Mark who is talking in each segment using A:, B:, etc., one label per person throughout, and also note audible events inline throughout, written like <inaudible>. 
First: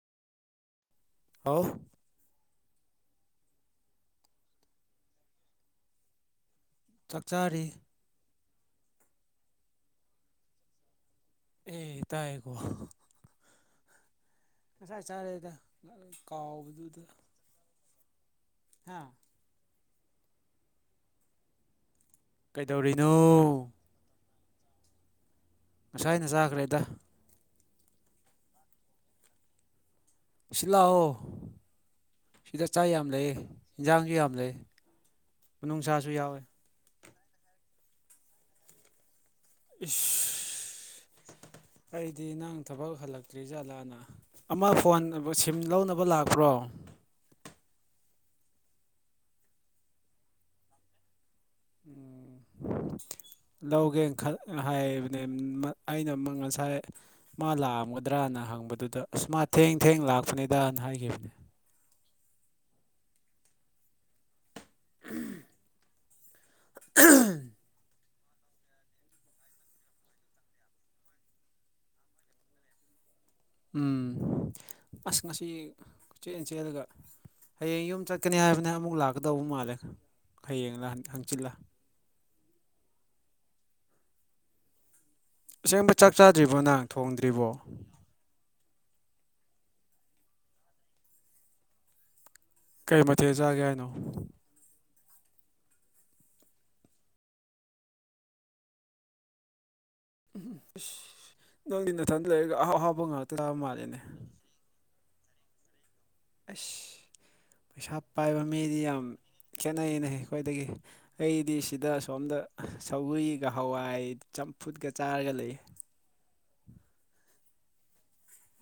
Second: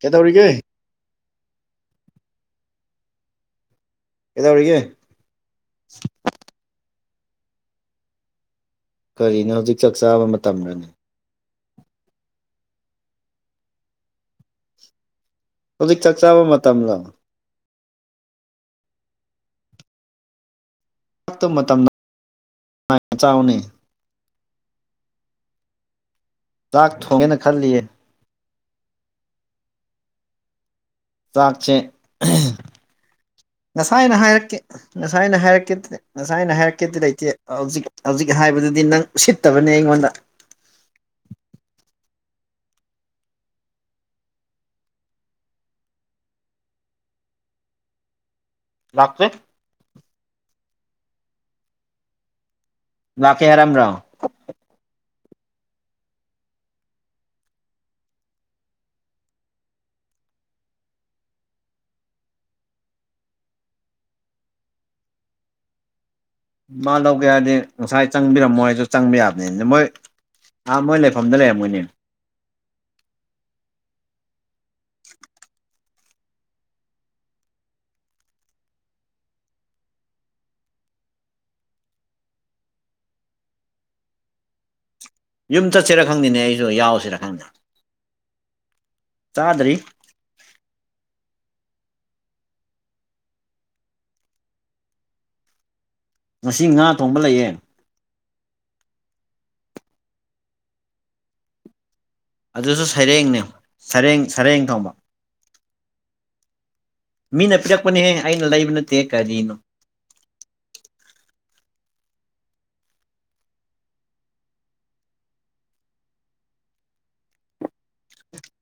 A: ꯀꯦ ꯇꯧꯔꯤꯒꯦ
B: ꯑꯥꯎ
A: ꯀꯗ ꯍꯧꯔꯒꯦ
B: ꯆꯥꯛꯆꯥꯔꯤ
A: ꯀꯔꯤꯅꯣ ꯍꯧꯖꯤꯛ ꯆꯥꯛ ꯆꯥꯕ ꯃꯇꯝꯗꯅꯤ
B: ꯑꯦ ꯇꯑꯀꯣ ꯉꯁꯥꯏ ꯆꯥꯔꯦꯗ
A: ꯍꯧꯖꯤꯛ ꯆꯥꯛ ꯆꯥꯕ ꯃꯇꯝꯂꯣ
B: ꯀꯥꯎꯕꯗꯨꯗ ꯍꯥꯥ
A: ꯃꯇꯝꯗ
B: ꯀꯩꯗꯧꯔꯤꯅꯣ ꯁꯨꯋꯥꯏꯅ ꯆꯥꯈ꯭ꯔꯦꯗ
A: ꯆꯥꯛ ꯊꯣꯡꯒꯦꯅ ꯈꯜꯂꯤꯌꯦ
B: ꯁꯤ ꯂꯥꯛꯑꯣ
A: ꯆꯥꯛꯁꯦ
B: ꯁꯤꯗ ꯆꯥꯛ ꯌꯥꯝ ꯂꯩ ꯏꯟꯖꯥꯡꯁꯨ
A: ꯉꯁꯥꯏꯅ
B: ꯌꯥꯝ ꯂꯩ
A: ꯍꯥꯏꯔꯛꯀꯦ ꯉꯁꯥꯏꯅ ꯍꯥꯏꯔꯛꯀꯦꯗꯤ
B: ꯃꯅꯨꯡꯁꯥꯁꯨ
A: ꯉꯁꯥꯏ
B: ꯌꯥꯎꯋꯦ
A: ꯊꯥꯏꯅ ꯍꯥꯏꯔꯛꯀꯦꯗꯤ ꯂꯩꯇꯦ ꯍꯧꯖꯤꯛ ꯍꯧꯖꯤꯛ ꯍꯥꯏꯕꯗꯨꯗꯤ ꯅꯪ ꯎꯁꯤꯠꯇꯕꯅꯦ ꯑꯩꯉꯣꯟꯗ
B: ꯏꯁ ꯑꯩꯗꯤ ꯅꯪ ꯊꯕꯛ ꯍꯜꯂꯛꯇ꯭ꯔꯤ ꯖꯥꯠꯂꯥꯅ ꯑꯃ ꯐꯣꯟ ꯁꯤꯝ ꯂꯧꯅꯕ ꯂꯥꯛꯄ꯭ꯔꯣ
A: <inaudible> ꯂꯥꯛꯄ
B: ꯎꯝ
A: ꯂꯥꯛꯀꯦ ꯍꯥꯏꯔꯝꯕ꯭ꯔꯣ
B: ꯂꯧꯒꯦ ꯈ ꯍꯥꯏ ꯑꯩꯅ ꯉꯁꯥꯏ ꯃꯥ ꯂꯥꯛꯑꯝꯒꯗ꯭ꯔꯥꯅ ꯍꯪꯕꯗꯨꯗ ꯑ ꯃꯥ ꯊꯦꯡ ꯊꯦꯡ ꯂꯥꯛ ꯇꯥꯛꯄꯅꯤꯗꯅ ꯍꯥꯏꯈꯤꯕꯅꯤ ꯎꯝ
A: ꯃꯥ ꯂꯧꯒꯦ ꯍꯥꯏꯔꯗꯤ ꯉꯁꯥꯏ ꯆꯪꯕꯤꯔꯝꯃꯣꯏ ꯍꯥꯏꯁꯨ ꯆꯪꯕ ꯌꯥꯕꯅꯤ ꯃꯣꯏ ꯑꯥ ꯃꯣꯏ ꯂꯩꯐꯝꯗ ꯂꯩꯔꯝꯃꯣꯏꯅꯦ
B: ꯎ ꯑꯁ ꯉꯁꯤ ꯆꯦꯂꯟ ꯆꯦꯜꯂꯒ ꯍꯌꯦꯡ ꯌꯨꯝ ꯆꯠꯀꯅꯤ ꯍꯥꯏꯕꯅꯦ ꯑꯃꯨꯛ ꯂꯥꯛꯀꯗꯧꯕ ꯃꯥꯜꯂꯦ ꯍꯌꯦꯡ ꯍꯪꯆꯤꯜꯂ
A: ꯌꯨꯝ
B: ꯑꯁꯦꯡꯕ
A: ꯆꯠꯁꯤꯔ
B: ꯆꯥꯛ
A: ꯈꯪꯗꯦꯅꯦ
B: ꯆꯥꯗ꯭ꯔꯤꯕꯣ
A: ꯑꯩꯁꯨ
B: ꯅꯪ
A: ꯌꯥꯎꯁꯤꯔ ꯈꯪꯗꯦ
B: ꯊꯣꯡꯗ꯭ꯔꯤꯕꯣ
A: ꯆꯥꯗ꯭ꯔꯤ
B: ꯀꯩ ꯃꯊꯦ ꯆꯥꯒꯦ ꯍꯥꯏꯅꯣ
A: ꯉꯁꯤ ꯉꯥ ꯊꯣꯡꯕ ꯂꯩꯌꯦ
B: ꯎꯝ ꯅꯪꯗꯤ ꯅꯊꯟꯗ ꯂꯩꯔꯒ ꯑꯍꯥꯎ
A: ꯑꯗꯨꯁꯨ
B: ꯑꯍꯥꯎꯕ ꯉꯥꯛꯇ
A: ꯁꯩꯔꯦꯡꯅꯦ
B: ꯆꯥꯕ ꯃꯥꯜꯂꯦꯅꯦ
A: ꯁꯔꯦꯡ ꯁꯔꯦꯡ ꯊꯣꯡꯕ
B: ꯑꯁ
A: ꯃꯤꯅꯦ
B: ꯄꯩꯁꯥ ꯄꯥꯏꯕ ꯃꯤꯗꯤ ꯌꯥꯝ ꯈꯦꯠꯅꯩꯅꯦ ꯑꯩꯈꯣꯏꯗꯒꯤ ꯑꯩꯗꯤ ꯁꯤꯗ ꯁꯣꯝꯗ ꯁꯒꯔꯤꯒ ꯍꯋꯥꯏ ꯆꯝꯐꯨꯠꯀ ꯆꯥꯔꯒ ꯂꯩ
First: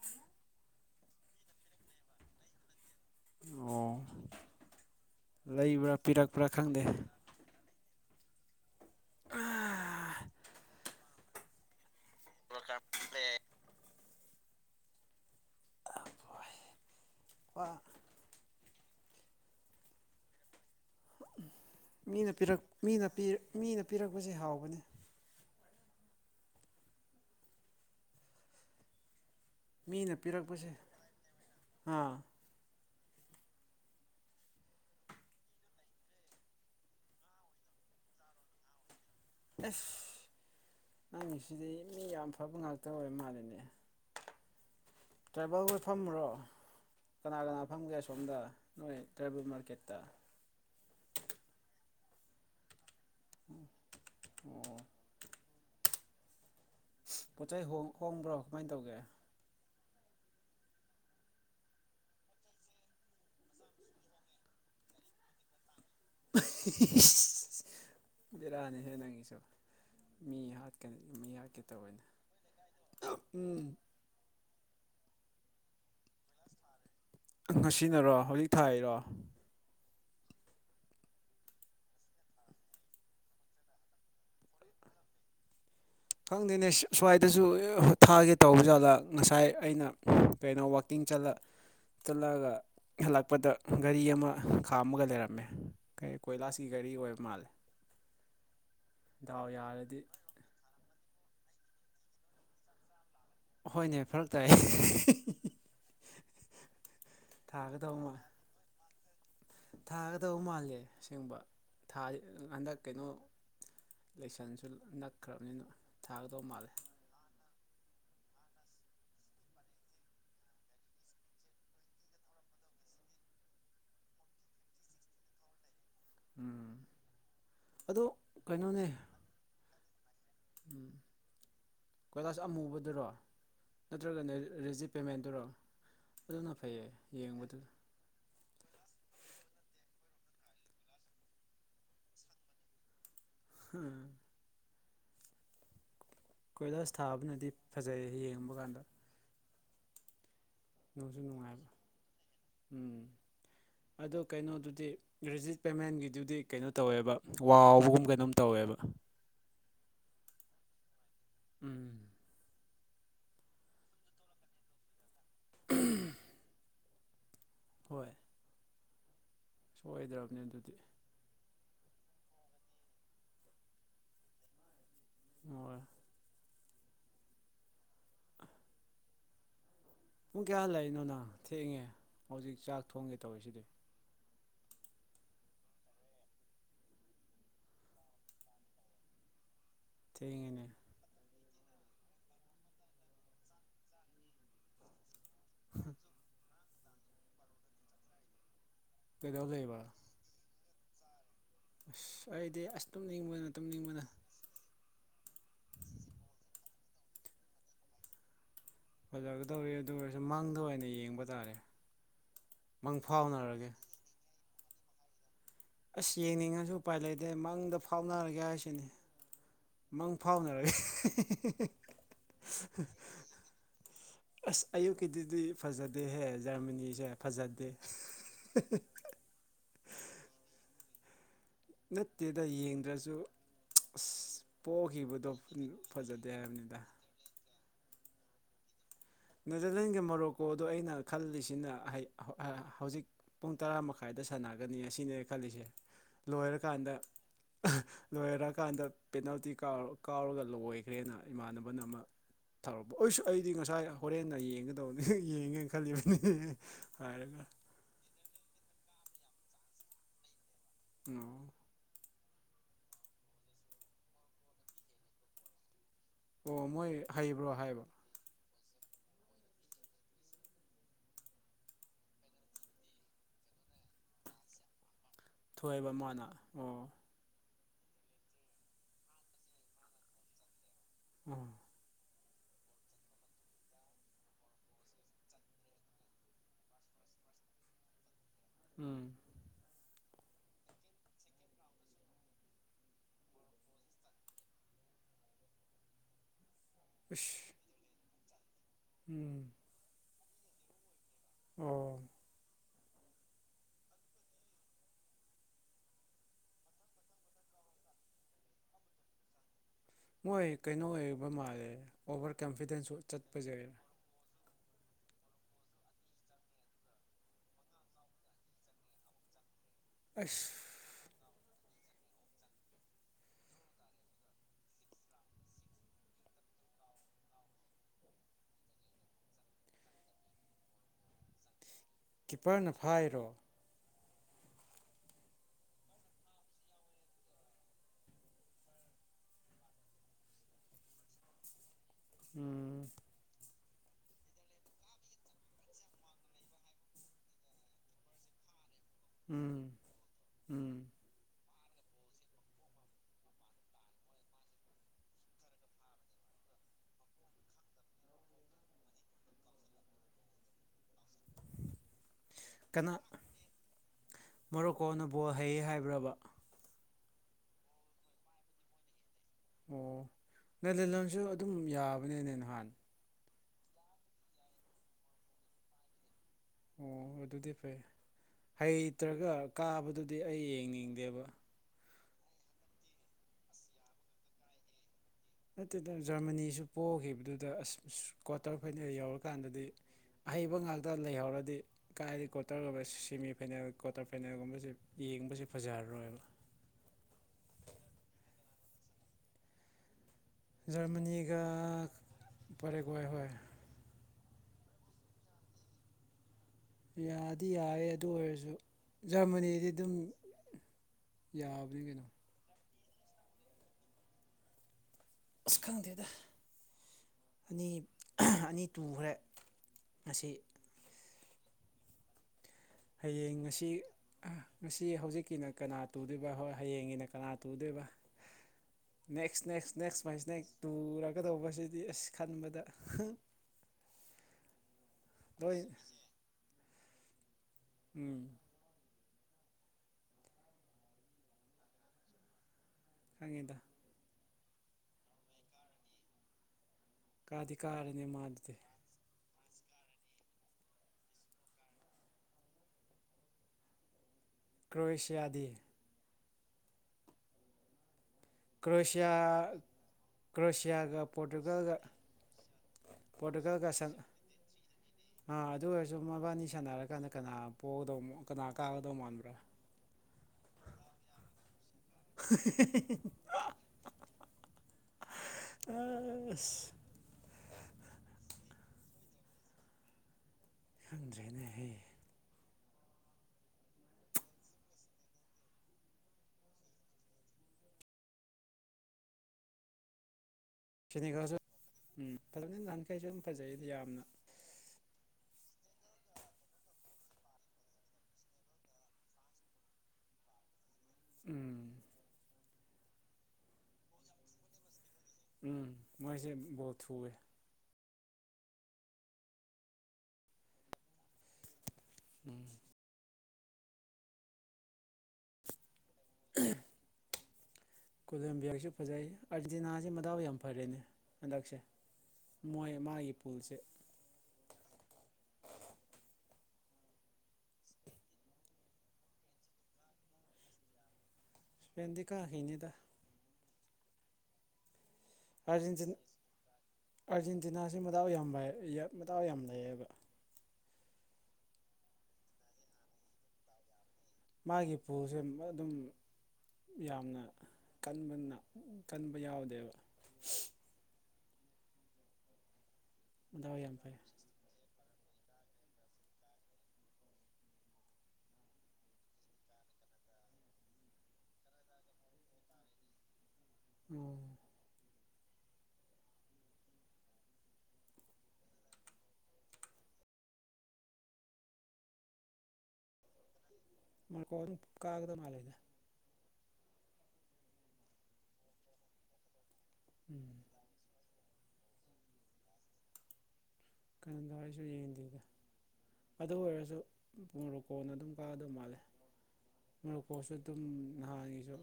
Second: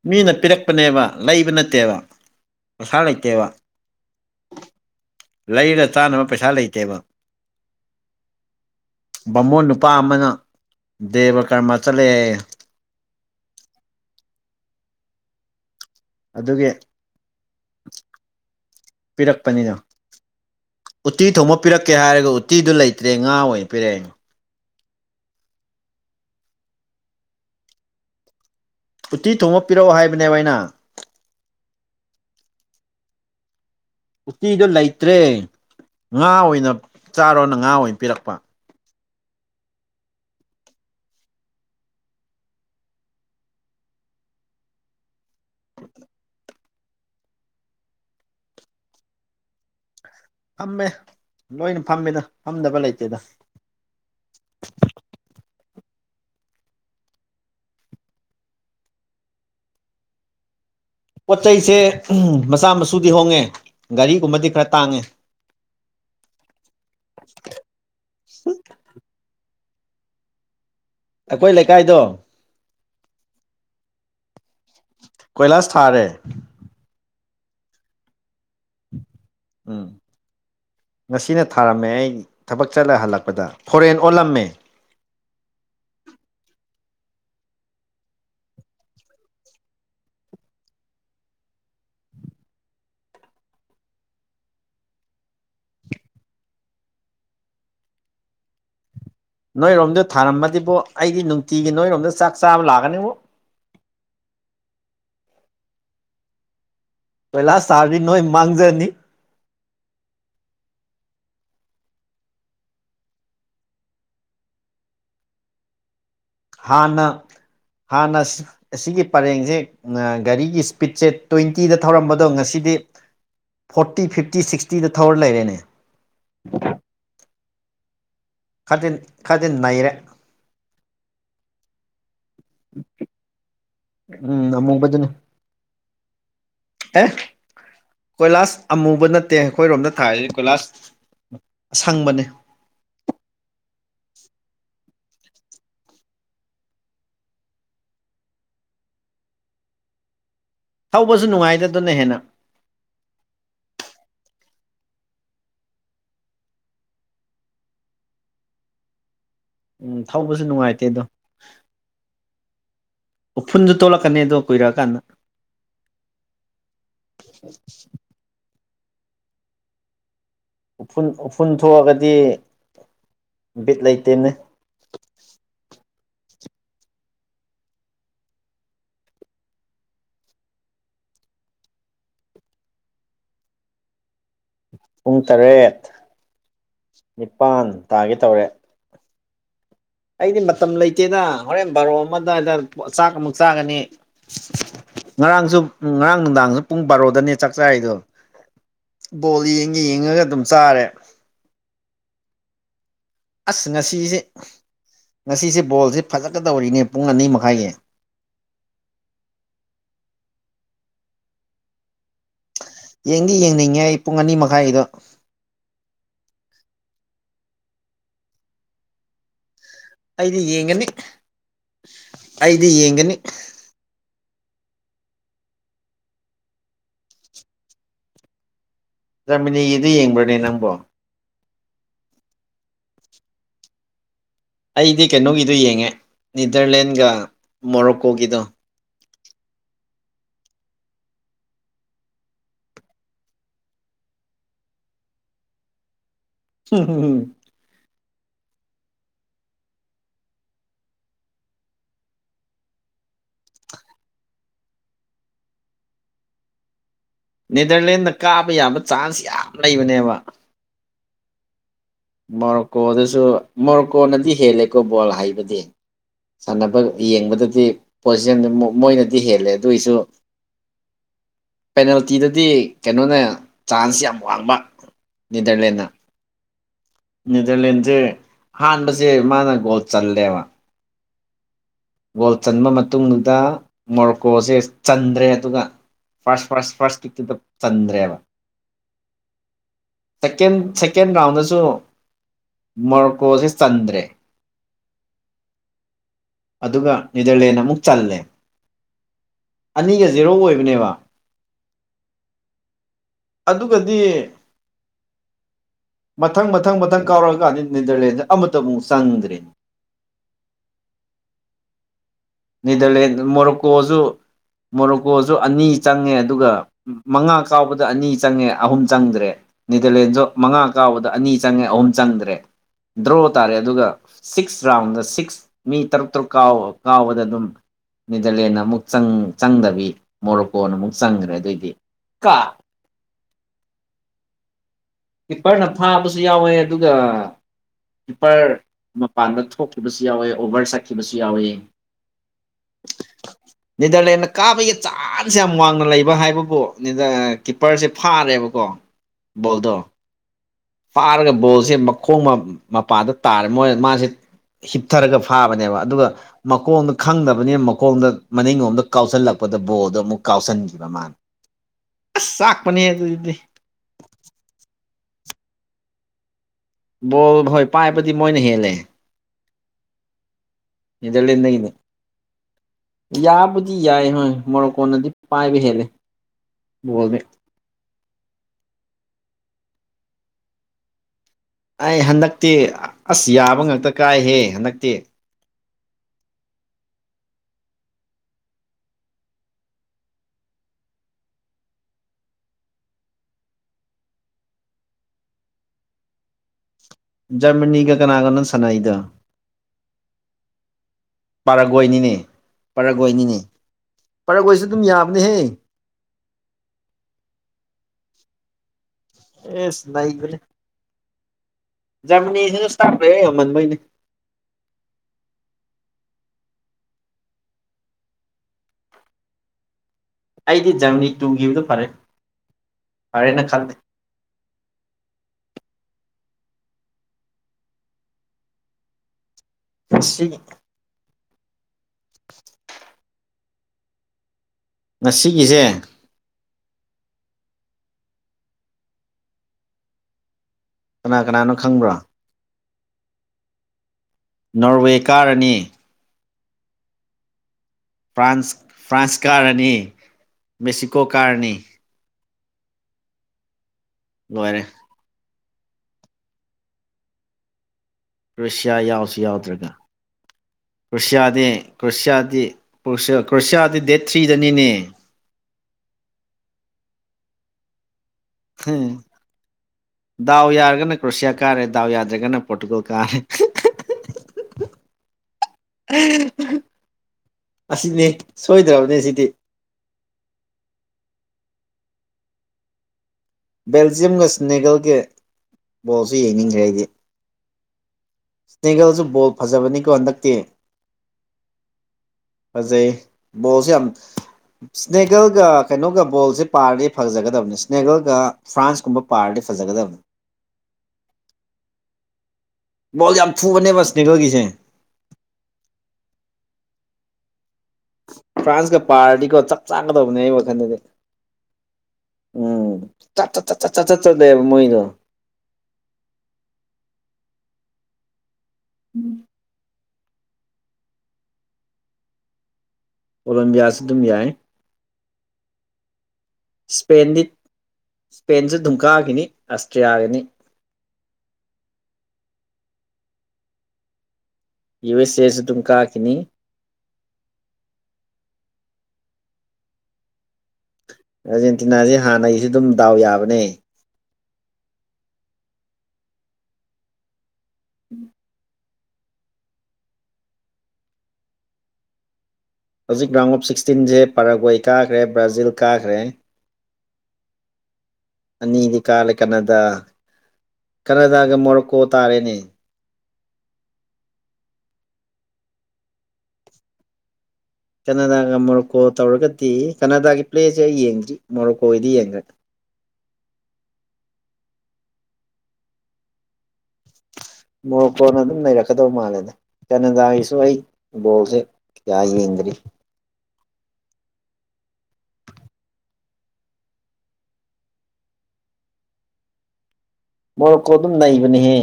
A: ꯃꯤꯅ ꯄꯤꯔꯛꯄꯅꯦꯕ ꯂꯩꯕ ꯅꯠꯇꯦꯕ ꯄꯩꯁꯥ ꯂꯩꯇꯦꯕ
B: ꯑꯣ
A: ꯂꯩꯔ
B: ꯂꯩꯕ꯭ꯔꯥ
A: ꯆꯥꯅꯕ
B: ꯄꯤꯔꯛꯄ꯭ꯔꯥ
A: ꯄꯩꯁꯥ
B: ꯈꯪꯗꯦ
A: ꯂꯩꯇꯦꯕ ꯕꯥꯃꯣꯟ ꯅꯨꯄꯥ ꯑꯃꯅ ꯗꯦꯕ ꯀꯔꯃ ꯆꯠꯂꯦ
B: <unintelligible>
A: ꯑꯗꯨꯒꯤ ꯄꯤꯔꯛꯄꯅꯤꯅ ꯎꯇꯤ ꯊꯣꯡꯃ ꯄꯤꯔꯛꯀꯦ ꯍꯥꯏꯔꯒ
B: ꯃꯤꯅ ꯄꯤꯔꯛ
A: ꯎꯇꯤꯗꯨ
B: ꯃꯤꯅ
A: ꯂꯩꯇ꯭ꯔꯦ ꯉꯥ
B: ꯄꯤꯔꯛ
A: ꯑꯣꯏꯅ
B: ꯃꯤꯅ
A: ꯄꯤꯔꯛꯏꯅꯨ
B: ꯄꯤꯔꯛꯄꯁꯦ ꯍꯥꯎꯕꯅꯦ
A: ꯇꯤ ꯊꯣꯉꯄꯤꯔꯛꯑꯣ ꯍꯥꯏꯕꯅꯦꯕ ꯑꯩꯅ
B: ꯍꯥꯥ
A: ꯎꯇꯤꯗꯨꯣ ꯂꯩꯇ꯭ꯔꯦ ꯉꯥ ꯑꯣꯏꯅ ꯆꯥꯔꯣꯅ ꯉꯥ ꯑꯣꯏꯅ ꯄꯤꯔꯛꯄ
B: ꯁ ꯅꯪꯒꯤꯁꯤꯗꯤ ꯃꯤ ꯌꯥꯝ ꯐꯕ ꯉꯥꯛꯇ ꯑꯣꯏ ꯃꯥꯜꯂꯤꯅꯦ ꯇ꯭ꯔꯥꯏꯕꯦꯜꯒꯤꯐꯝꯔꯣ ꯀꯅꯥ ꯀꯅꯥ ꯐꯝꯒꯦ ꯑꯁꯣꯝꯗ ꯅꯣꯏ ꯇ꯭ꯔꯥꯏꯕꯦꯜ ꯃꯥꯔꯀꯦꯠꯇ
A: ꯐꯝꯃꯦ ꯂꯣꯏꯅ ꯐꯝꯃꯦꯗ ꯐꯝꯗꯕ ꯂꯩꯇꯦꯗ
B: ꯑꯣ ꯄꯣꯠ ꯆꯩꯩ ꯍꯣꯡꯕ꯭ꯔꯣ ꯀꯃꯥꯏꯅ ꯇꯧꯒꯦ
A: ꯄꯣꯠ ꯆꯩꯁꯦ ꯃꯆꯥ ꯃꯁꯨꯗꯤ ꯍꯣꯡꯉꯦ ꯒꯥꯔꯤꯒꯨꯝꯕꯗꯤ ꯈꯔ ꯇꯥꯡꯉꯦ
B: ꯔꯥꯅꯤꯍꯦ ꯅꯪꯒꯤꯁꯨ ꯃꯤ ꯍꯥꯠ
A: ꯑꯩꯈꯣꯏ ꯂꯩꯀꯥꯏꯗꯣ
B: ꯎꯝ
A: ꯀꯣꯏꯂꯥꯁ ꯊꯥꯔꯦ
B: ꯉꯁꯤꯅꯔꯣ ꯍꯧꯖꯤꯛ ꯊꯥꯏꯔꯣ
A: ꯎꯝ ꯉꯁꯤꯅ ꯊꯥꯔꯝꯃꯦ ꯑꯩ ꯊꯕꯛ ꯆꯠꯂ ꯍꯜꯂꯛꯄꯗ ꯐꯣꯔꯦꯟ ꯑꯣꯜꯂꯝꯃꯦ <unintelligible>
B: ꯈꯪꯗꯦꯅꯦ ꯁ꯭ꯋꯥꯏꯗꯁꯨ ꯊꯥꯒꯦ ꯇꯧꯕ ꯖꯥꯠꯂ ꯉꯁꯥꯏ ꯑꯩꯅ ꯀꯩꯅꯣ ꯋꯥꯛꯀꯤꯡ ꯆꯂ ꯆꯠꯂꯛꯑꯒ ꯍꯜꯂꯛꯄꯗ ꯒꯥꯔꯤ ꯑꯃ ꯈꯥꯝꯃꯒ ꯂꯩꯔꯝꯃꯦ ꯀ ꯀꯣꯏꯂꯥꯁꯀꯤ ꯒꯥꯔꯤ ꯑꯣꯏꯕ ꯃꯥꯜꯂꯦ
A: <unintelligible>
B: ꯗꯥꯎ ꯌꯥꯔꯗꯤ
A: ꯅꯣꯏꯔꯣꯝꯗ ꯊꯥꯔꯝꯃꯗꯤꯕꯣ ꯑꯩꯗꯤ ꯅꯨꯡꯇꯤꯒꯤ ꯅꯣꯏꯔꯣꯝꯗ ꯆꯥꯛ ꯆꯥꯕ ꯂꯥꯛꯀꯅꯦꯕ
B: ꯍꯣꯏꯅꯦ ꯐꯔꯛ ꯇꯥꯏ
A: ꯄꯣꯏꯂꯥꯁ ꯆꯔꯗꯤ ꯅꯣꯏ ꯃꯥꯡꯖꯅꯤ
B: ꯊꯥꯒꯗꯧꯕ ꯃꯥꯜꯂꯦ ꯑꯁꯦꯡꯕ ꯊꯥ ꯍꯟꯗꯛ ꯀꯩꯅꯣ ꯂꯁꯟꯁꯨ ꯅꯛꯈ꯭ꯔꯕꯅꯤꯅ ꯊꯥꯒꯗꯧ ꯃꯥꯜꯂꯦ
A: ꯍꯥꯟꯅ ꯍꯥꯟꯅ ꯑꯁꯤꯒꯤ ꯄꯔꯦꯡꯁꯦ ꯒꯥꯔꯤꯒꯤ ꯏꯁꯄꯤꯠꯁꯦ ꯇ꯭ꯋꯦꯟꯇꯤꯗ ꯊꯧꯔꯝꯕꯗꯣ ꯉꯁꯤꯗꯤ ꯐꯣꯔꯇꯤ ꯐꯤꯞꯇꯤ ꯁꯤꯛꯁꯇꯤꯗ ꯊꯧꯔ ꯂꯩꯔꯦꯅꯦ
B: ꯎꯝ ꯑꯗꯣ ꯀꯩꯅꯣꯅꯦ
A: ꯈꯗꯤꯟ ꯈꯗꯤꯟ ꯅꯅꯥꯏꯔꯦ
B: ꯎꯝ ꯀꯣꯏꯂꯥꯁ ꯑꯃꯨꯕꯗꯨꯔꯣ ꯅꯠꯇ꯭ꯔꯒꯅ
A: ꯎꯝ ꯑꯃꯨꯕꯗꯨꯅꯤ
B: ꯔꯤꯖꯤꯄꯦꯃꯦꯟꯗꯨꯔꯣ ꯐꯖꯅ ꯐꯩꯌꯦ
A: ꯑꯦ
B: ꯌꯦꯡꯕꯗꯨꯗ
A: ꯀꯣꯏꯂꯥꯁ ꯑꯃꯨꯕ ꯅꯠꯇꯦ ꯑꯩꯈꯣꯏꯔꯣꯝꯗ ꯊꯥꯏꯔꯤꯁꯤꯗꯤ ꯒꯨꯂꯥꯁ ꯑꯁꯪꯕꯅꯤ
B: ꯎꯝ ꯀꯣꯏꯂꯥꯁ ꯊꯥꯕꯅꯗꯤ ꯐꯖꯩꯌꯦ ꯌꯦꯡꯕ ꯀꯥꯟꯗ ꯅꯨꯡꯁꯨ
A: ꯊꯧꯕꯁꯨ
B: ꯅꯨꯡꯉꯥꯏꯕ
A: ꯅꯨꯡꯉꯥꯏꯗꯗꯨꯅ ꯍꯦꯟꯅ
B: ꯑ ꯀꯩꯅꯣꯗꯨꯗꯤ ꯔꯤꯖꯤꯠ ꯄꯦꯃꯦꯟꯒꯤꯗꯨꯗꯤ ꯀꯩꯅꯣ ꯇꯧꯋꯦꯕ ꯋꯥꯕꯒꯨꯝ ꯀꯩꯅꯣꯝ ꯇꯧꯋꯦꯕ
A: ꯎꯝ ꯊꯧꯕꯁꯨ ꯅꯨꯡꯉꯥꯏꯇꯦ ꯑꯗꯣ
B: ꯎꯝ
A: ꯎꯐꯨꯟꯗꯨ ꯇꯣꯂꯛꯀꯅꯤ ꯑꯗꯣ ꯀꯨꯏꯔꯛꯑꯀꯥꯟꯗ <unintelligible>
B: ꯍꯣꯏꯗ꯭ꯔ
A: ꯎꯐꯨ ꯎꯐꯨꯟ ꯊꯣꯛꯑꯒꯗꯤ ꯕꯤꯠ ꯂꯩꯇꯦꯅꯦ
B: ꯃ ꯄꯨꯡ ꯀꯌꯥ ꯂꯩꯏꯅꯣ ꯅꯪ ꯊꯦꯡꯉꯦ ꯍꯧꯖꯤꯛ ꯆꯥꯛ ꯊꯣꯡꯒꯦ ꯇꯧꯋꯤꯁꯤꯗꯤ
A: ꯄꯨꯡ ꯇꯔꯦꯠ ꯅꯤꯄꯜ ꯇꯥꯒꯤ ꯇꯔꯦꯠ ꯑꯩꯗꯤ
B: ꯊꯦꯡꯉꯦꯅꯦ
A: ꯃꯇꯝ ꯂꯩꯇꯦꯗ ꯍꯣꯔꯦꯟ ꯕꯥꯔꯣ ꯑꯃꯗꯋꯥꯗ ꯆꯥꯛ ꯑꯃꯨꯛ ꯆꯥꯒꯅꯤ ꯉꯔꯥꯡꯁꯨ ꯉꯔꯥꯡ ꯅꯨꯡꯗꯥꯡꯁꯨ ꯄꯨꯡ ꯕꯥꯔꯣꯗꯅꯦ ꯆꯥꯛꯆꯥꯔꯤꯗꯣ ꯕꯣꯜ
B: ꯀꯩꯗꯧ ꯂꯩꯕ
A: ꯌꯦꯡꯒ ꯌꯦꯡꯉꯒ ꯑꯗꯨꯝ ꯆꯥꯔꯦ
B: ꯍꯗꯤꯦ ꯑꯁ ꯇꯨꯝꯅꯤꯡꯕꯅ
A: ꯑꯁ
B: ꯇꯨꯝꯅꯤꯡꯕꯅ
A: ꯉꯁꯤꯁꯦ ꯉꯁꯤꯁꯦ ꯕꯣꯜꯁꯦ ꯐꯖꯀꯗꯧꯔꯤꯅꯦ ꯄꯨꯡ ꯑꯅꯤ ꯃꯈꯥꯏꯒꯤ
B: ꯐꯖꯒꯗꯧꯔꯤ ꯑꯗꯨ ꯑꯣꯏꯔꯁꯨ ꯃꯪꯗ ꯑꯣꯏꯅ ꯌꯦꯡꯕ ꯇꯥꯔꯦ ꯃꯪ
A: ꯌꯦꯡꯗꯤ
B: ꯐꯥꯎꯅꯔꯒꯦ
A: ꯌꯦꯡꯅꯤꯡꯉꯦ ꯑꯩ ꯄꯨꯡ ꯑꯅꯤ ꯃꯈꯥꯏꯗꯣ
B: ꯑꯁ ꯌꯦꯡꯅꯤꯡꯉꯁꯨ ꯎꯄꯥꯏ ꯂꯩꯇꯦ ꯃꯪꯗ ꯐꯥꯎꯅꯔꯒꯦ ꯍꯥꯏꯁꯤꯅꯤ ꯃꯪ
A: ꯑꯩꯗꯤ
B: ꯐꯥꯎꯅꯔꯦ
A: ꯌꯦꯡꯒꯅꯤ ꯑꯩꯗꯤ ꯌꯦꯡꯒꯅꯤ
B: ꯑꯁ ꯑꯌꯨꯛꯀꯤꯗꯤꯗꯤ ꯐꯖꯗꯦꯍꯦ ꯖꯔꯃꯅꯤꯁꯦ ꯐꯖꯗꯦ
A: ꯆꯥꯃꯤꯅꯤꯒꯤꯗꯨ ꯌꯦꯡꯕ꯭ꯔꯅꯦ ꯅꯪꯕꯣ
B: ꯅꯠꯇꯦꯗ ꯌꯦꯡꯗ꯭ꯔꯁꯨ ꯑꯁ
A: ꯑꯩꯗꯤ
B: ꯄꯣꯛꯈꯤꯕꯗꯣ
A: ꯀꯩꯅꯣꯒꯤꯗꯣ ꯌꯦꯡꯉꯦ
B: ꯐꯖꯗꯦ ꯍꯥꯏꯕꯅꯤꯗ
A: ꯅꯤꯗꯔꯂꯦꯟꯒ ꯃꯣꯔꯣꯀꯣꯒꯤꯗꯣ
B: ꯅꯦꯗꯔꯂꯦꯟꯒꯤ ꯃꯣꯔꯣꯀꯣꯗ ꯑꯩꯅ ꯈꯜꯂꯤꯁꯤꯅ ꯍꯧꯖꯤꯛ ꯄꯨꯡ ꯇꯔꯥ ꯃꯈꯥꯏꯗ ꯁꯥꯟꯅꯒꯅꯤ ꯑꯁꯤꯅꯦ ꯈꯜꯂꯤꯁꯦ ꯂꯣꯏꯔꯀꯥꯟꯗ ꯂꯣꯏꯔꯀꯥꯟꯗ ꯄꯦꯅꯥꯜꯇꯤ ꯀꯥꯎꯔꯒ ꯂꯣꯏꯈ꯭ꯔꯦꯅ ꯏꯃꯥꯟꯅꯕꯅ ꯑꯃ ꯊꯧꯔꯛꯄ ꯑꯣꯏꯁꯨ ꯑꯩꯗꯤ ꯉꯁꯥꯏ ꯍꯣꯔꯦꯟꯅ ꯌꯦꯡꯒꯗꯕꯅꯤ ꯌꯦꯡꯒꯦꯅ ꯈꯜꯂꯤꯕꯅꯤ ꯍꯥꯏꯔꯒ
A: ꯅꯦꯗꯔꯂꯦꯟꯗ ꯀꯥꯕ ꯌꯥꯕ ꯆꯥꯟꯁ ꯌꯥꯝ ꯂꯩꯕꯅꯦꯕ
B: ꯑꯣ
A: ꯃꯣꯔꯣꯀꯣꯗꯁꯨ ꯃꯣꯔꯣꯀꯣꯅꯗꯤ ꯍꯦꯜꯂꯦꯀꯣ ꯕꯣꯜ ꯍꯥꯏꯕꯗꯤ
B: ꯑꯣ
A: ꯁꯥꯟꯅꯕ
B: ꯃꯣꯏ ꯍꯩꯕ꯭ꯔꯣ
A: ꯌꯦꯡꯕꯗꯗꯤ
B: ꯍꯥꯏꯕ
A: ꯄꯣꯖꯤꯁꯟ ꯑꯃꯨꯛ ꯃꯣꯏꯅꯗꯤ ꯍꯦꯜꯂꯦ ꯑꯗꯨꯑꯣꯏꯁꯨ ꯄꯦꯅꯥꯜꯇꯤꯗꯗꯤ ꯀꯩꯅꯣꯅꯦ ꯆꯥꯟꯁ ꯌꯥꯝ ꯋꯥꯡꯕ ꯅꯦꯗꯔꯂꯦꯟꯅ
B: ꯊꯣꯏꯕ ꯃꯥꯅ ꯑꯣ
A: ꯅꯦꯗꯔꯂꯦꯟꯁꯦ ꯑꯍꯥꯟꯕꯁꯦ ꯃꯥꯅ ꯒꯣꯜ ꯆꯜꯂꯦꯕ
B: ꯎꯝ
A: ꯕꯣꯜ ꯆꯟꯕ ꯃꯇꯨꯡꯗꯨꯗ ꯃꯣꯔꯀꯣꯁꯦ ꯆꯟꯗ꯭ꯔꯦ ꯑꯗꯨꯒ ꯐꯥꯁ ꯐꯥꯁ ꯐꯥꯁꯛꯇ ꯆꯗ꯭ꯔꯦꯕ
B: ꯎꯝ
A: ꯁꯀꯦꯟ ꯁꯦꯀꯦꯟ ꯔꯥꯎꯟꯗꯁꯨ ꯃꯣꯔꯀꯣꯁꯦ ꯆꯟꯗ꯭ꯔꯦ ꯑꯗꯨꯒ
B: ꯏꯁ
A: ꯅꯦꯗꯔꯂꯦꯟ ꯑꯃꯨꯛ ꯆꯜꯂꯦ
B: ꯎꯝ
A: ꯖꯦꯔꯧ ꯑꯣꯏꯕꯅꯦꯕ
B: ꯑꯣ
A: ꯑꯗꯨꯒꯗꯤ ꯃꯊꯪ ꯃꯊꯪ ꯃꯊꯪ ꯀꯥꯎꯔꯛꯑꯀꯥꯟꯗ ꯅꯦꯗꯔꯂꯦꯟꯗ ꯑꯃꯇ ꯑꯃꯨꯛ ꯆꯪꯗ꯭ꯔꯤꯅꯤ
B: ꯃꯣꯏ ꯀꯩꯅꯣ ꯑꯣꯏꯕ ꯃꯥꯜꯂꯦ ꯑꯣꯚꯔ ꯀꯟꯐꯤꯗꯦꯟꯁꯁꯨ
A: ꯅꯦꯗꯔꯂꯦꯟ
B: ꯆꯠꯄꯁꯦ
A: ꯃꯣꯔꯣꯀꯣꯁꯨ ꯃꯣꯔꯣꯀꯣꯁꯨ ꯑꯅꯤ ꯆꯪꯉꯦ ꯑꯗꯨꯒ ꯃꯉꯥ ꯀꯥꯎꯕꯗ ꯑꯅꯤ ꯆꯪꯉꯦ ꯑꯍꯨꯝ ꯆꯪꯗ꯭ꯔꯦ ꯅꯦꯗꯔꯂꯦꯟꯁꯨ
B: ꯑꯁ
A: ꯃꯉꯥ ꯀꯥꯎꯕꯗ ꯑꯅꯤ ꯆꯪꯉꯦ ꯑꯍꯨꯝ ꯆꯪꯗ꯭ꯔꯦ ꯗ꯭ꯔꯣ ꯇꯥꯔꯦ ꯑꯗꯨꯒ ꯁꯤꯛꯁ ꯔꯥꯎꯟꯗ ꯁꯤꯛꯁ ꯃꯤ ꯇꯔꯨꯛ ꯇꯔꯨꯛ ꯀꯥꯎꯕꯗ ꯑꯗꯨꯝ ꯅꯦꯗꯔꯂꯦꯟꯅ ꯑꯃꯨꯛ ꯆꯪꯗꯕꯤ ꯃꯣꯔꯣꯀꯣꯅ ꯑꯃꯨꯛ ꯆꯪꯈ꯭ꯔꯦ ꯑꯗꯨꯑꯣꯏꯗꯤ ꯀꯥ
B: ꯀꯤꯞꯄꯔꯅ ꯐꯥꯏꯔꯣ
A: ꯀꯤꯄꯔꯅ ꯐꯥꯕꯁꯨ ꯌꯥꯎꯋꯦ ꯑꯗꯨꯒ ꯀꯤꯞꯄꯔ ꯃꯄꯥꯟꯗ ꯊꯣꯛꯈꯤꯕꯁꯨ ꯌꯥꯎꯋꯦ ꯑꯣꯚꯔ ꯁꯠꯈꯤꯕꯁꯨ ꯌꯥꯎꯋꯦ
B: ꯎꯝ
A: ꯅꯦꯗꯔꯂꯦꯟꯗ ꯀꯥꯕꯒꯤ ꯆꯥꯟꯁ ꯌꯥꯝ ꯋꯥꯡꯅ ꯂꯩꯕ ꯍꯥꯏꯕꯕꯨ ꯀꯤꯞꯄꯔꯁꯦ ꯐꯥꯔꯦꯕ
B: ꯎꯝ
A: ꯀꯣꯣꯗ
B: ꯎꯝ
A: ꯄꯥꯔꯒ ꯕꯣꯜꯁꯦ ꯃꯈꯣꯡ ꯃꯄꯥꯥꯟꯗ ꯇꯥꯔꯦ ꯃꯣꯏ ꯃꯥꯁꯦ ꯍꯤꯞꯊꯔꯒ ꯐꯥꯕꯅꯦꯕ ꯑꯗꯨꯒ ꯃꯀꯣꯡꯗ ꯈꯪꯗꯕꯅꯤꯅ ꯃꯈꯀꯣꯡꯗ ꯃꯅꯤꯡꯂꯣꯝꯗ ꯀꯥꯎꯁꯤꯜꯂꯛꯄ ꯗ ꯕꯣꯜꯗꯣ ꯑꯃꯨꯛ ꯀꯥꯎꯁꯤꯟꯈꯤꯕ ꯃꯥꯅ ꯑꯁ ꯆꯥꯛꯄꯅꯦ
B: ꯀꯅꯥ
A: ꯑꯗꯨꯗꯤ
B: ꯐꯨꯠꯕꯣꯜ ꯍꯩꯌꯦ ꯍꯥꯏꯕ꯭ꯔꯕ
A: ꯕꯣꯜ ꯍꯣꯏ ꯄꯥꯏꯕꯗꯤ ꯃꯣꯏꯅ ꯍꯦꯜꯂꯦ
B: ꯑꯣ ꯅ ꯂꯤ ꯂꯁꯨ ꯑꯗꯨꯝ
A: ꯅꯦꯗꯔꯂꯦꯟꯗꯒꯤꯅꯦ
B: ꯌꯥꯕꯅꯦꯅꯦ ꯅꯍꯥꯟ
A: ꯕꯨꯗꯤ ꯌꯥꯏ ꯍꯣꯏ ꯃꯔꯣꯔꯣꯛ ꯀꯣꯟꯅꯗꯤ ꯄꯥꯏꯕ ꯍꯦꯜꯂꯦ
B: ꯑꯣ
A: ꯕꯣꯜꯗꯤ
B: ꯑꯗꯨꯗꯤ ꯐꯩ ꯍꯩꯇ꯭ꯔꯒ ꯀꯥꯕꯗꯨꯗꯤ ꯑꯩ ꯌꯦꯡꯅꯤꯡꯗꯦꯕ
A: ꯑꯩ ꯍꯟꯗꯛꯇꯤ ꯑꯁ ꯌꯥꯕ ꯉꯥꯛꯇ ꯀꯥꯏꯍꯦ ꯍꯟꯗꯛꯇꯤ
B: ꯅꯠꯇꯗꯅ ꯖꯔꯃꯅꯤꯁꯨ ꯄꯣꯛꯈꯤꯕꯗꯨꯗ ꯑꯁ ꯀ꯭ꯋꯥꯇꯔ ꯐꯥꯏꯅꯦꯜ ꯌꯧꯔꯀꯥꯟꯗꯗꯤ ꯑꯍꯩꯕ ꯉꯥꯛꯇ ꯂꯩꯍꯧꯔꯗꯤ ꯀꯥꯏꯗꯤ ꯀ꯭ꯋꯥꯇꯔꯒꯨꯝꯕ ꯁꯦꯃꯤ ꯐꯥꯏꯅꯦꯜ ꯀ꯭ꯋꯥꯇꯔ ꯐꯥꯏꯅꯦꯜꯒꯨꯝꯕꯕꯁꯤꯦ ꯄꯤ ꯌꯦꯡꯕꯁꯦ ꯐꯖꯔꯔꯣꯏꯕ
A: ꯖꯔꯃꯅꯤꯒ ꯀꯅꯥꯒꯅꯣ ꯁꯥꯟꯅꯏꯗ
B: ꯖꯔꯃꯅꯤꯒ ꯄꯔꯦꯒ ꯑꯣꯏ ꯍꯣꯏ
A: ꯄꯔꯈꯣꯏꯁꯨ ꯑꯗꯨꯝ ꯌꯥꯕꯅꯦꯍꯦ
B: ꯌꯥꯗꯤ ꯌꯥꯏꯦ ꯑꯗꯨ ꯑꯣꯏꯔꯁꯨ ꯖꯔꯃꯅꯤꯗꯤ
A: ꯑꯦꯁ
B: ꯑꯗꯨꯝ
A: ꯂꯩꯏꯒꯅꯦ
B: ꯌꯥꯕꯅꯤ ꯀꯩꯅꯣ
A: ꯌꯥꯝꯃꯅꯤꯁꯤ ꯇ ꯑꯃꯟꯕꯅꯦ
B: ꯑꯁ ꯈꯪꯗꯦꯗ ꯑꯅꯤ ꯑꯅꯤ ꯇꯨꯈ꯭ꯔꯦ ꯉꯁꯤ
A: ꯑꯩꯗꯤ ꯖꯔꯃꯅꯤ ꯇꯨꯈꯤꯕꯗꯨ ꯐꯔꯦ
B: ꯍꯌꯦꯡ
A: ꯐꯔꯦꯅ
B: ꯉꯁꯤ
A: ꯈꯜꯂꯦ
B: ꯉꯁꯤ ꯍꯧꯖꯤꯛꯀꯤꯅ ꯀꯅꯥ ꯇꯨꯔꯤ ꯍꯣꯏ ꯍꯌꯦꯡꯒꯤꯅ ꯀꯅꯥ ꯇꯨꯗꯣꯏꯕ ꯅꯦꯛꯁ ꯏꯁ꯭ꯅꯦꯛꯁ ꯁꯅꯦꯛꯁ ꯃꯥꯏ
A: ꯉꯁꯤꯒꯤ
B: ꯏꯁ꯭ꯅꯦꯛ ꯇꯨꯔꯒꯗꯧꯕꯁꯤꯗꯤ ꯑꯁ ꯈꯟꯕꯗ ꯂꯣꯏ
A: ꯉꯁꯤꯒꯤꯁꯦ
B: ꯎꯝ
A: ꯀꯅꯥ ꯀꯅꯥꯅꯣ ꯈꯪꯕ꯭ꯔꯥ
B: ꯁꯪꯉꯗ
A: ꯅꯣꯔꯋꯦ ꯀꯥꯔꯅꯤ
B: ꯀꯗꯤ ꯀꯥꯔꯅꯤ
A: ꯐ꯭ꯔꯥꯟꯁ
B: ꯃꯥꯗꯨꯗꯤꯦ
A: ꯐ꯭ꯔꯥꯟꯁ ꯀꯥꯔꯅꯤ ꯃꯦꯛꯁꯤꯀꯣ ꯀꯥꯔꯅꯤ ꯂꯣꯏꯔꯦ
B: ꯀ꯭ꯔꯣꯌꯦꯁꯤꯌꯥꯗꯤ
A: ꯔ꯭ꯔꯨꯁꯤꯌꯥ
B: ꯀ꯭ꯔꯣꯑꯦꯁꯤꯌꯥ
A: ꯌꯥꯎꯁꯨ ꯌꯥꯎꯗ꯭ꯔꯒ
B: ꯀ꯭ꯔꯣꯑꯦꯁꯤꯌꯥꯒ ꯄꯣꯔꯇꯨꯒꯜꯒ
A: ꯀꯣꯁꯤꯌꯥꯗꯦꯌꯥ
B: ꯄꯣꯔꯇꯨꯒꯜꯒ
A: ꯀꯣꯁꯤꯌꯥꯗꯤ
B: ꯁꯥꯟ
A: ꯗꯦꯠ ꯊ꯭ꯔꯤꯗꯅꯤꯅꯦ
B: ꯑꯥ ꯑꯗꯨ ꯑꯣꯏꯔꯁꯨ ꯃꯕꯥꯅꯤ ꯁꯥꯟꯅꯔꯀꯥꯟꯗ ꯀꯅꯥ ꯄꯣꯛꯒꯗ ꯀꯅꯥ ꯀꯥꯒꯗꯧ ꯃꯥꯟꯕ꯭ꯔꯥ
A: ꯗꯥꯎ ꯌꯥꯔꯒꯅ ꯀ꯭ꯔꯣꯁꯤꯌꯥ ꯀꯥꯔꯦ ꯗꯥꯎ ꯌꯥꯗ꯭ꯔꯒꯅ ꯄꯣꯔꯇꯨꯒꯜ ꯀꯥꯔꯦ ꯎꯝ
B: ꯑꯁ
A: ꯑꯁꯤꯅꯤ ꯁꯣꯏꯗ꯭ꯔꯕꯅꯦ ꯁꯤꯗꯤ
B: ꯌꯥꯝꯟꯗꯦꯅ ꯍꯩ
A: ꯕꯦꯜꯖꯤꯌꯝꯒꯁ ꯅꯒꯜꯒꯤ ꯕꯣꯜꯁꯤ ꯌꯦꯡꯅꯤꯡꯈ꯭ꯔꯦꯗꯤ ꯁꯅꯦꯒꯜꯁꯨ ꯕꯣꯜ ꯐꯖꯕꯅꯤꯀꯣ ꯍꯟꯗꯛꯇꯤ
B: ꯁꯤꯅꯤ ꯀꯁꯨ ꯎꯝ ꯐꯖꯕꯅꯤ
A: ꯐꯖꯩ
B: ꯅꯍꯥꯟꯈꯩꯁꯨ ꯑꯗꯨꯝ ꯐꯖꯩꯗ
A: ꯕꯣꯁꯦ ꯌꯥꯝ
B: ꯌꯥꯝꯅ
A: ꯏꯁꯅꯦꯒꯜꯒ ꯀꯩꯅꯣꯒ ꯕꯣꯜꯁꯦ ꯄꯥꯔꯗꯤ ꯐꯖꯒꯗꯕꯅꯤ ꯁ꯭ꯅꯦꯒꯜꯒ ꯐ꯭ꯔꯥꯟꯁꯀꯨꯝꯕ ꯄꯥꯔꯗꯤ ꯐꯖꯒꯗꯕꯅꯤ <inaudible>
B: ꯎꯝ
A: ꯕꯣꯜ ꯌꯥꯝ ꯊꯨꯕꯅꯦꯕꯁ ꯅꯤꯒꯜꯒꯤꯁꯦ
B: ꯎꯝ ꯋꯥꯏꯁꯦ ꯣ ꯊꯨꯦ
A: ꯐ꯭ꯔꯥꯟꯁꯀ ꯄꯥꯔꯇꯤꯒ ꯆꯥꯛ ꯆꯥꯒꯗꯕꯅꯦ ꯑꯩ ꯋꯥꯈꯜꯗꯗꯤ ꯎꯝ ꯆ ꯆ ꯆꯠ ꯆꯠ ꯆꯠ ꯆꯠꯗꯦ ꯃꯣꯏꯅ
B: ꯎꯝ ꯀꯣꯂꯝꯣꯕꯤꯌꯥꯒꯤꯁꯨ ꯐꯖꯩ ꯑꯥꯔꯖꯤꯦꯟꯇꯤꯅꯥꯁ ꯃꯗꯥꯎ ꯌꯥꯝ ꯐꯔꯦꯅꯦ ꯍꯟꯗꯛꯁꯦ ꯃꯣꯏ ꯃꯥꯒꯤ ꯄꯨꯜꯁꯦ
A: ꯀꯂꯦꯝꯕꯤꯌꯥꯁꯤ ꯑꯗꯨꯝ ꯌꯥꯏ ꯁꯄꯦꯗꯤꯠ ꯁ꯭ꯄꯦꯟꯁꯨ ꯙꯨꯝꯀꯥꯒꯤꯅꯤ ꯑꯁꯇ꯭ꯔꯤꯌꯥꯒꯤꯅꯤ
B: ꯄꯦꯟꯗꯤ ꯀꯥ ꯍꯅꯦꯗ
A: ꯌꯨ ꯑꯦꯁ ꯑꯦꯁꯨ ꯑꯗꯨꯝ ꯀꯥꯈꯤꯅꯤ
B: ꯑꯥꯔꯖꯦꯟꯇꯤꯅꯥꯁꯤ ꯃꯗꯥꯎ ꯑꯣꯏ ꯌꯥꯝꯕ ꯍꯥꯏ ꯃꯇꯥꯎ ꯌꯥꯝ ꯂꯩꯌꯦꯕ
A: ꯑꯥꯔꯖꯦꯟꯇꯤꯅꯥꯁꯦ ꯍꯥꯟꯅꯒꯤꯁꯨ ꯑꯗꯨꯝ ꯗꯥꯎ ꯌꯥꯕꯅꯦ
B: ꯃꯥꯒꯤ ꯄꯨꯁꯦ ꯑꯗꯨꯝ ꯌꯥꯝꯅ ꯀꯟꯕꯅ ꯀꯟꯕ ꯌꯥꯎꯗꯦꯕ
A: ꯍꯧꯖꯤꯛ ꯔꯥꯎꯟ ꯑꯣꯞ
B: ꯃꯗꯥꯎ ꯌꯥꯝ ꯐꯩ
A: ꯁꯤꯛꯁꯇꯤꯟꯁꯦ ꯄꯥꯔꯥꯒꯣꯏ ꯀꯥꯈ꯭ꯔꯦ ꯕ꯭ꯔꯥꯖꯤꯜ ꯀꯥꯈ꯭ꯔꯦ ꯑꯅꯤꯗꯤ ꯀꯥꯂꯦ ꯀꯅꯥꯗꯥ ꯀꯅꯥꯗꯥꯒ ꯃꯣꯔꯣꯛꯀꯣ ꯇꯥꯔꯦꯅꯦ
B: ꯎꯝ
A: ꯀꯅꯥꯗꯥꯒ ꯃꯣꯔꯣꯀꯣ ꯇꯧꯔꯒꯗꯤ ꯀꯅꯥꯗꯥꯒꯤ ꯄ꯭ꯂꯦꯁꯦ ꯑꯩ ꯌꯦꯡꯗ꯭ꯔꯤ ꯃꯣꯔꯣꯀꯣꯗꯤ ꯌꯦꯡꯈ꯭ꯔꯦ <inaudible>
B: ꯑꯗꯨꯝ ꯀꯥꯒꯗ ꯃꯥ ꯂꯩꯗ
A: ꯃꯣꯔꯣꯀꯣꯅ ꯑꯗꯨꯝ ꯂꯩꯔꯛꯀꯗꯧ ꯃꯥꯜꯂꯦꯗ
B: ꯎꯝ
A: ꯀꯦꯅꯥꯗꯥꯒꯤꯁꯨ ꯑꯩ ꯕꯣꯜꯁꯦ ꯌꯥꯒꯤꯦ ꯏꯟ꯭ꯔꯤ
B: ꯀꯗꯏꯁꯨ ꯌꯗꯤ ꯏꯗ ꯑꯗꯨ ꯑꯣꯏꯔꯁꯨ ꯄꯣꯔꯣꯀꯣꯟꯅ ꯑꯗꯨꯝ ꯀꯥꯒꯗꯧ ꯃꯥꯜꯂꯦ ꯃꯔꯣꯛꯀꯣꯁꯨ ꯑꯗꯨꯝ
A: ꯃꯣꯔꯣꯀꯣ ꯅꯩꯕꯅꯦꯍꯦ
B: ꯅꯍꯥꯟꯒꯤꯁꯨ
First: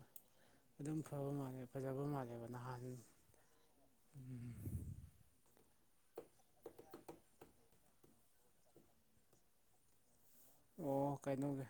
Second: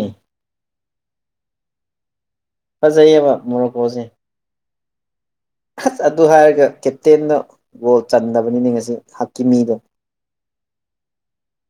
B: ꯑꯗꯨꯝ ꯐꯕ ꯃꯥꯜꯂꯦ ꯐꯖꯕ ꯃꯥꯜꯂꯦꯕ ꯅꯍꯥꯟ
A: ꯐꯖꯩꯌꯦꯕ ꯃꯣꯔꯣꯀꯣꯁꯦ
B: ꯎꯝ
A: ꯑꯁ ꯑꯗꯨ ꯍꯥꯏꯔꯒ ꯀꯦꯞꯇꯦꯟꯅ ꯕꯣꯜ ꯆꯟꯗꯕꯅꯤꯅꯦ ꯉꯁꯤ ꯍꯛꯀꯤ ꯃꯤꯗꯣ
B: ꯑꯣ ꯀꯩꯅꯣꯒꯤ